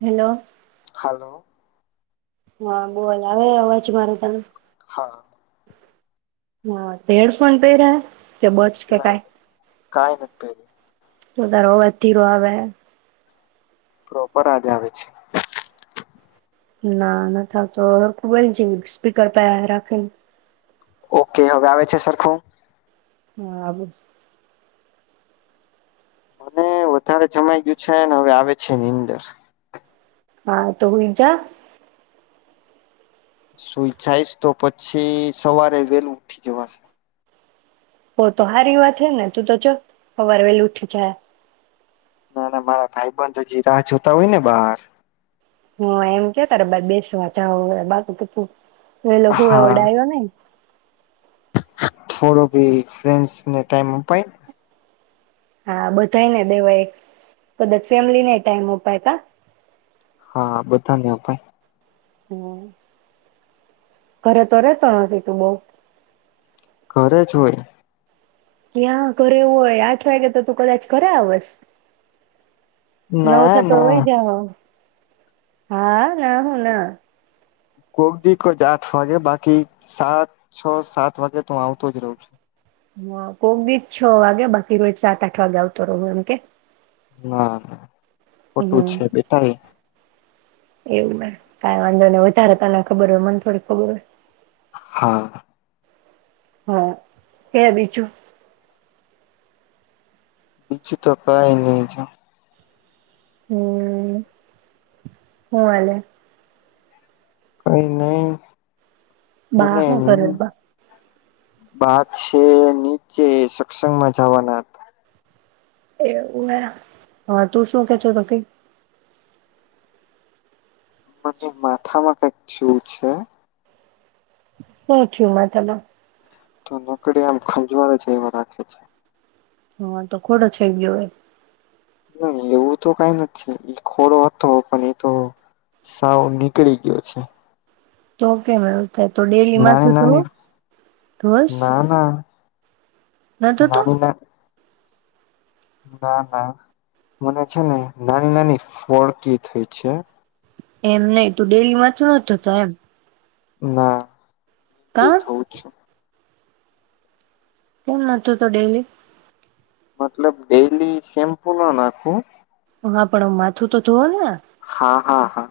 Hello. Hello. હા બોલ આવે અવાજ મારો તને હા. હા તે હેડફોન પહેર્યા? કે બર્ડસ કે ના કાય કઈ નથી પેહર્યું. પણ તારો અવાજ ધીરો આવે છે. પ્રોપર અવાજ આવે છે. ના નથી આવતો બલ જ સ્પીકર પ રાખીને. ઓકે હવે આવે છે સરખું. હા બોલ. મને વધારે જમાઈ ગયું છે હવે આવે છે એની અંદર. હા તો હુંઈ જા. સુઈ જાઈશ તો પછી સવારે વેલું ઉઠી જવાશે. ઓ તો સારી વાત હે ને તું તો સવારે વેલું ઉઠી જાય. ના ના મારા ભાઈ બન તો હજી રાહ જોતા હોયને બહાર. હ એમ કે ત બેસવા ચ બાકી શું? એ લખું એ હા વડ આવ્યો નઈ. થોડો બી ફ્રેન્ડ્સને ટાઈમ અપાય ને. હા બધાયને દેવાય એક કદાચ ફેમલીને ટાઈમ અપાય તા. હા બધાને અપાય. હમ. ઘરે તો રેતો નથી તું બઉ. ઘરે જ હોય. ત્યાં ઘરે હોય આઠ વાગે તો તું કદાચ કરે આવશ. નવ ના થતો ના હોય જા. હા ના હું ના. કોક દક જ આઠ વાગે બાકી સાત છ સાત વાગે તો આવતો જ રહું છું. હ કોક દીજ છ વાગે બાકી રોજ સાત આઠ વાગે આવતો રહ એમ કે. ના. ખોટું હમ છે બેટા એ. એવું કાય વાંધો ને વધારે તને ખબર હોય મને થોડી ખબર હોય. હા. હા કે બીજું? બીજું તો કઈ નહી જો. હમ્મ હ અલેે. કઈ નહી. બા મને હું કરે બા? બા છે નીચે સત્સંગમાં જવાના હતા. એવું હા તું શું કેતો તો ક મને માથામાં કંક શું છે. હું છે માથાનો? તો નકડી આમ ખંજવારા જ એવા રાખે છે. હા તો ખોડો થઈ ગયો એ. નહી એવું તો કઈ નથી છે, એ ખોડો હતો પણ એતો સાવ નીકળી ગયો છે. તો કેમ? તો ડેરી માં તો નાની નાની ના ના [inaudible] નતો તો. નાની ના ના ના મને છે ને નાની નાની ફોડકી થઈ છે. એમ નહિ તું ડેરીમાં [inaudible] નતો તો એમ. ના. એ કા થવું છું. કેમ નોતું તો ડેલી? મતલબ ડેલી શેમ્પુ ના નાખું. હ પણ માથું તો ધોવો‌ ને! હાં, હાં, હાં.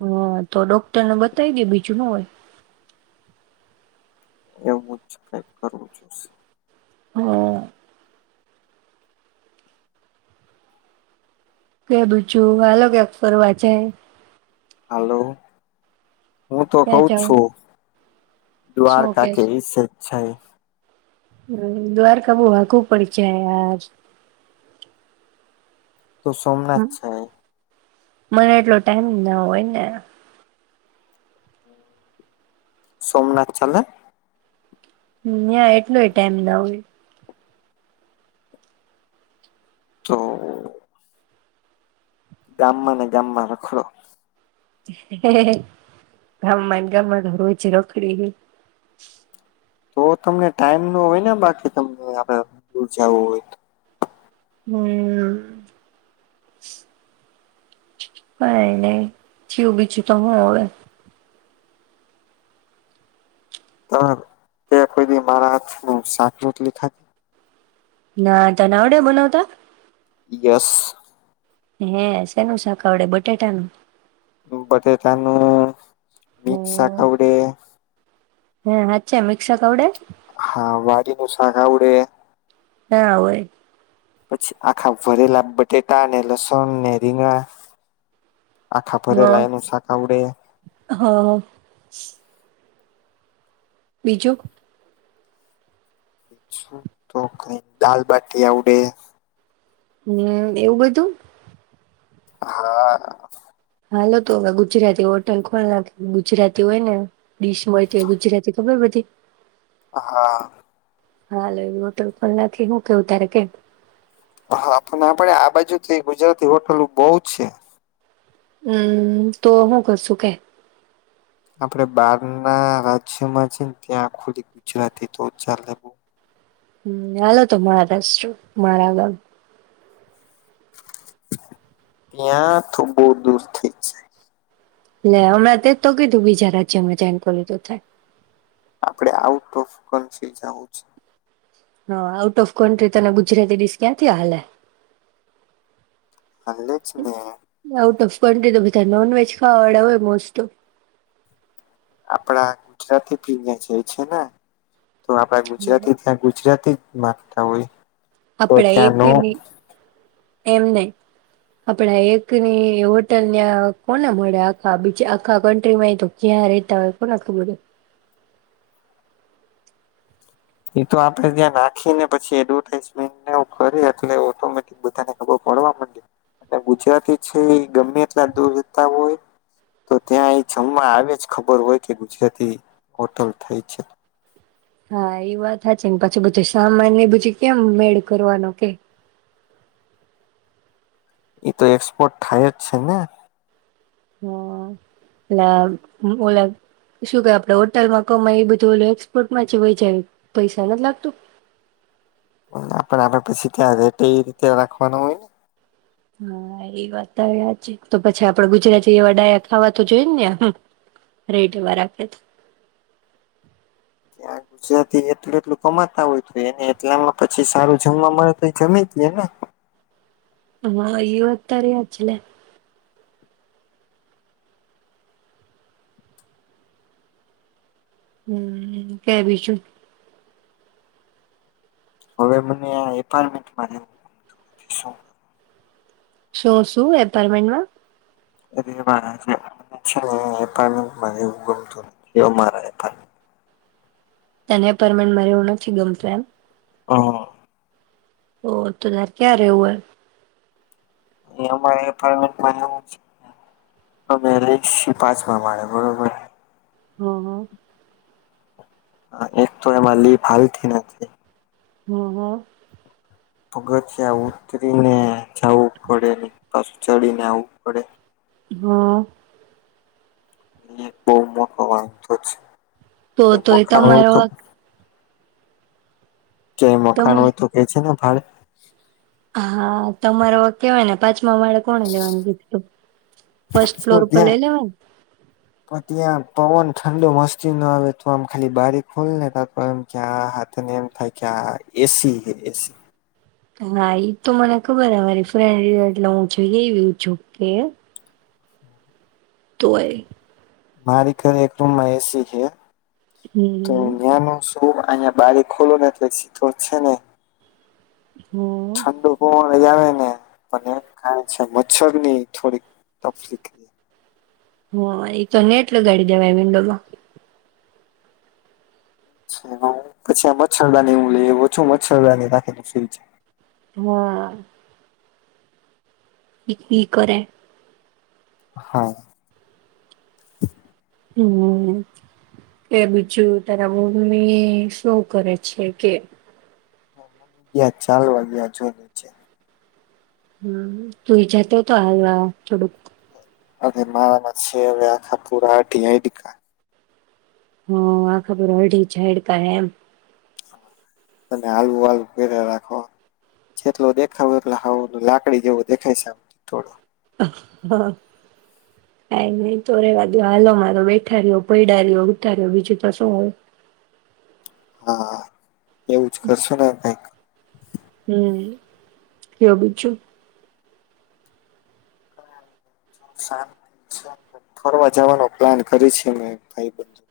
હાં તો ડોક્ટરને બતાવી દે બીજું ન હોય! એવું જ કઈક કરવું જોશે. હ. કે બીજું હાલો ક્યાંક ફરવા જાએ. હાલો. હું તો ક્યાં કહું જ જાવ છું. શું દ્વારકા કે વિસ છે. હ દ્વારકા બહુ આઘું પડી જાય યાર. તો સોમનાથ જાયે. મને એટલો ટાઈમ ના હોય ને. સોમનાથ ચાલે? ન્યાં એટલોય ટેમ ન હોય. તો ગામમાં ને ગામમાં રખડો. હે હે ગામમાં-ગામમાં તો રોજ રાખડીએ. તો તમને ટાઈમ નો હોય ને બાકી તમને આપણે દૂર જાવું હોય તો હમ કઈ નહી ચિયો બીજું તો હું હવે. તો તે કોઈ દી મારા હાથનુ સાક શાક રોટલી ખાધી? ના, તને‌ આવડે બનાવતા? યસ. હે.. શેનું શાક આવડે બટેટાનું? બટેકાનું- મિક્સ શાક હમ આવડે. હે હાચ્છે. મિક્સ શાક આવડે? હા વાડીનુ શાક આવડે. ના હોય. પછી આખા ભરેલા બટેટા ને, લસણ ને, ‌ રીંગણા આખા હ ભરેલા એનું શાક આવડે. હ બીજું. શું તો કઈ દાલબાટી આવડે. હમ એવું બધું હા હાલો તો હવે ગુજરાતી હોટલ ખોલ નાખ, ગુજરાતી હોય, ને ડીશ મળતી‌ હોય ‌ગુજરાતી ખબર બધી હા. હાલો એવી હોટલ પણ નથી. હું કેવું તારે કે. હાં પણ આપડે આ બાજુ તો એ ગુજરાતી હોટલો બહુ છે. હમ તો હું કરશું કે? આપણે બાર ના રાજ્યમાં છે, ને ત્યાં ખુલી ગુજરાતી તો ચાલે. હ હાલો તો મહારાષ્ટ્ર મારા ગામ. ત્યાં તો બહુ દૂર થઇ જાય. લે હમણાં તેજ તો કીધું બીજા રાજ્યમાં જઈને ખોલું તો થાય. આપડે આઉટ ઓફ કન્ટ્રી જાવું છે. હ.. આઉટ ઓફ કન્ટ્રી તને ગુજરાતી ડીશ ક્યાંથી હાલે. હાલે જ ને. [unintelligible] બધા નોનવેજ ખાવાવાળા હોય મોસ્ટ ઓફ. આપડા ગુજરાતી ભીને જાય છે ને. તો આપડા ઓફ ગુજરાતી ત્યાં ગુજરાતી. માગતા હોય. તો અપડા ત્યાં નો એ [inaudible] એમ નહિ આપડા એકની હોટલ ન્યા કોને મળે આખા બીજા આખા કન્ટ્રીમાં એ તો ક્યાં રેતા હોય કોના ખબર હોય. એ તો આપડે ત્યાં રાખીને પછી એડવર્ટાઈઝમેન્ટ ને એવું કરીએ એટલે ઓટોમેટિક બધાને ખબર પડવા માંડે અને ગુજરાતી છે એ ગમે એટલા દૂર રેતા હોય તો ત્યાં એ જમવા આવે જ ખબર હોય કે ગુજરાતી હોટલ થય છે. હા એ વાત સાચી ને પછી બધું સામાન ને પછી કેમ મેળ કરવાનો કે? એ તો એક્સપોર્ટ થાય જ છે ને. હા એ ઓલા ઓલા શું કે આપડે હોટલમાં કમાય એ બધું ઓ એક્સપોર્ટમાં છે વય જાય પૈસા નથી લાગતું? આપ આપણે પસી ત્યાં રેટ એ રીતે રાખવાનું હોય ને. હા એ વાત તો યા છે તો પછી આપડ ગુજરાતી એવા ડાયા ખાવા તો જોઈ ને ને રેટ એવા રાખે. ત્યાં ગુજરાતી એટલું-એટલું કમાતા હોય તો એને એટલામાં પછી સારું જમવા મળે તો એ જમી જ લે ને. હા યતર વછલે હમ્મ કે બીજું? હવે મને આ એપાર્ટમેન્ટમાં શો શું એપાર્ટમેન્ટમાં [unintelligible] તને પરમેન મરે એવું નથી ગમતું એમ? હા. ઓ તોર ક્યાં રેહવું હોય? અ અમારા એપારમેન્ટું [unintelligible] બરોબર. હા હા. હા એક તો એમાં લી ભાઈ થી ને. હા હા. પગથિયા ઉતરીને. જાવું પડે નઈ. પાસુ ચડીને આવવું પડે. હા. એ બઉ મોકો વાંધો છે. તો તો એ મકાન હોય તમારો. તો ક્યાય મકાન તમા હોય તો કે જે ને ભાડે? હા તમાર વ ક્યાયને પાચ તમારે કોને લેવાનું [unintelligible] ફર્સ્ટ તો ફ્લોર પર લઇ ત્યાં લેવાન પણ ત્યાં પવન ઠંડો મસ્તી નો આવે તો આમ ખાલી બારી ખોલ ને તા તો આમ ક્યાં હાથને એમ થાય કે આ એસી એસી તો હા ઈ તો મને ખબર હે મારી ફ્રેન્ડ એટલે હું જોઈ રહી છું કે તોય મારી ઘરે એક રૂમમાં એ સી છે. તો હમ [unintelligible] ખૂબ અહિયાં બારી ખોલો ને એટલે છી તો છે ને. હમ. ઠંડો પવન જ આવે ને. પણ એક કારણ છે મચ્છર ની થોડીક તફલીક. હ એ તો નેટ લગાડી દેવાય વિન્ડોમાં. પછી હું મચ્છરદાની હું લાય વો છું મચ્છરદાની રાખેલ છે. હા. [unintelligible] કરે. હા. હમ્મ કે બીજું તારા મમમી શું કરે છે કે. યા ચાલવા [unintelligible] હમ તું એ જતે હો તો હાલવા થોડુંક અને મારામાં છે હવે આખા [unintelligible] હ આ ખબર અઢી છેડ કા એમ અને હાલવુ વાલું પેરે રાખો જેટલો દેખાવો એટલા હાવ લાકડી જેવું દેખાય છે આમ તો થોડું હ કઈ નહી તો રેવા દયો હાલો મારો બેઠા રહ્યો પયદા રયો ઉથા રયો બીજું તો શું હોય હા. એવું જ કરશોના કાઈક. હમ્મ, કયો બીજું. [unintelligible] ફરવા જવાનો પ્લાન કરી છી અમે ભાઈબંધુ.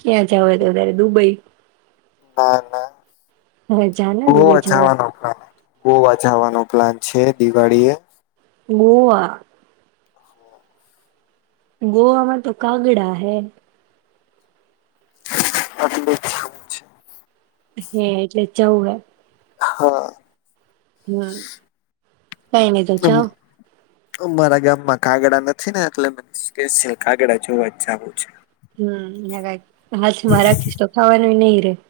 ક્યાં જાવા છે તારે દુબઈ. ના, ના. હવે જાને દુબઈ ગોવા જવાય જાવાનો પ્લાન. ગોવા જવાનો પ્લાન છે દિવાળીએ. ગોવા ગોવામાં તો કાગડા હે. આટલે જ જાવું છે. હે એટલે જવું હે. હા. હમ્મ. કઈ નહીં તો જાવ. મારા ગામમાં કાગડા નથી ને એટલે મને કે છે કાગડા જોવા જવું છે હમ્મ. [unintelligible] હા છે મારા ખિસ્તો ખાવાનું નહીિ [inaudible]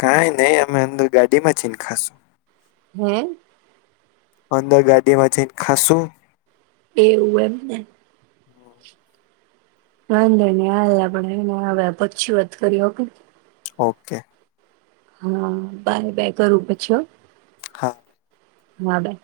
કાંઈ નહી અમે અંદર ગાડીમાં જઈન ખાશું. હમ્મ. અંદર ગાડીમાં જઈને ખાશું. એવું એમ ને. વાંધો નહીં હવે આપડે પછી વાત કરીએ ઓકે ઓકે. હા બાય-બાય કરું પછી હો. હા. ના અડાય.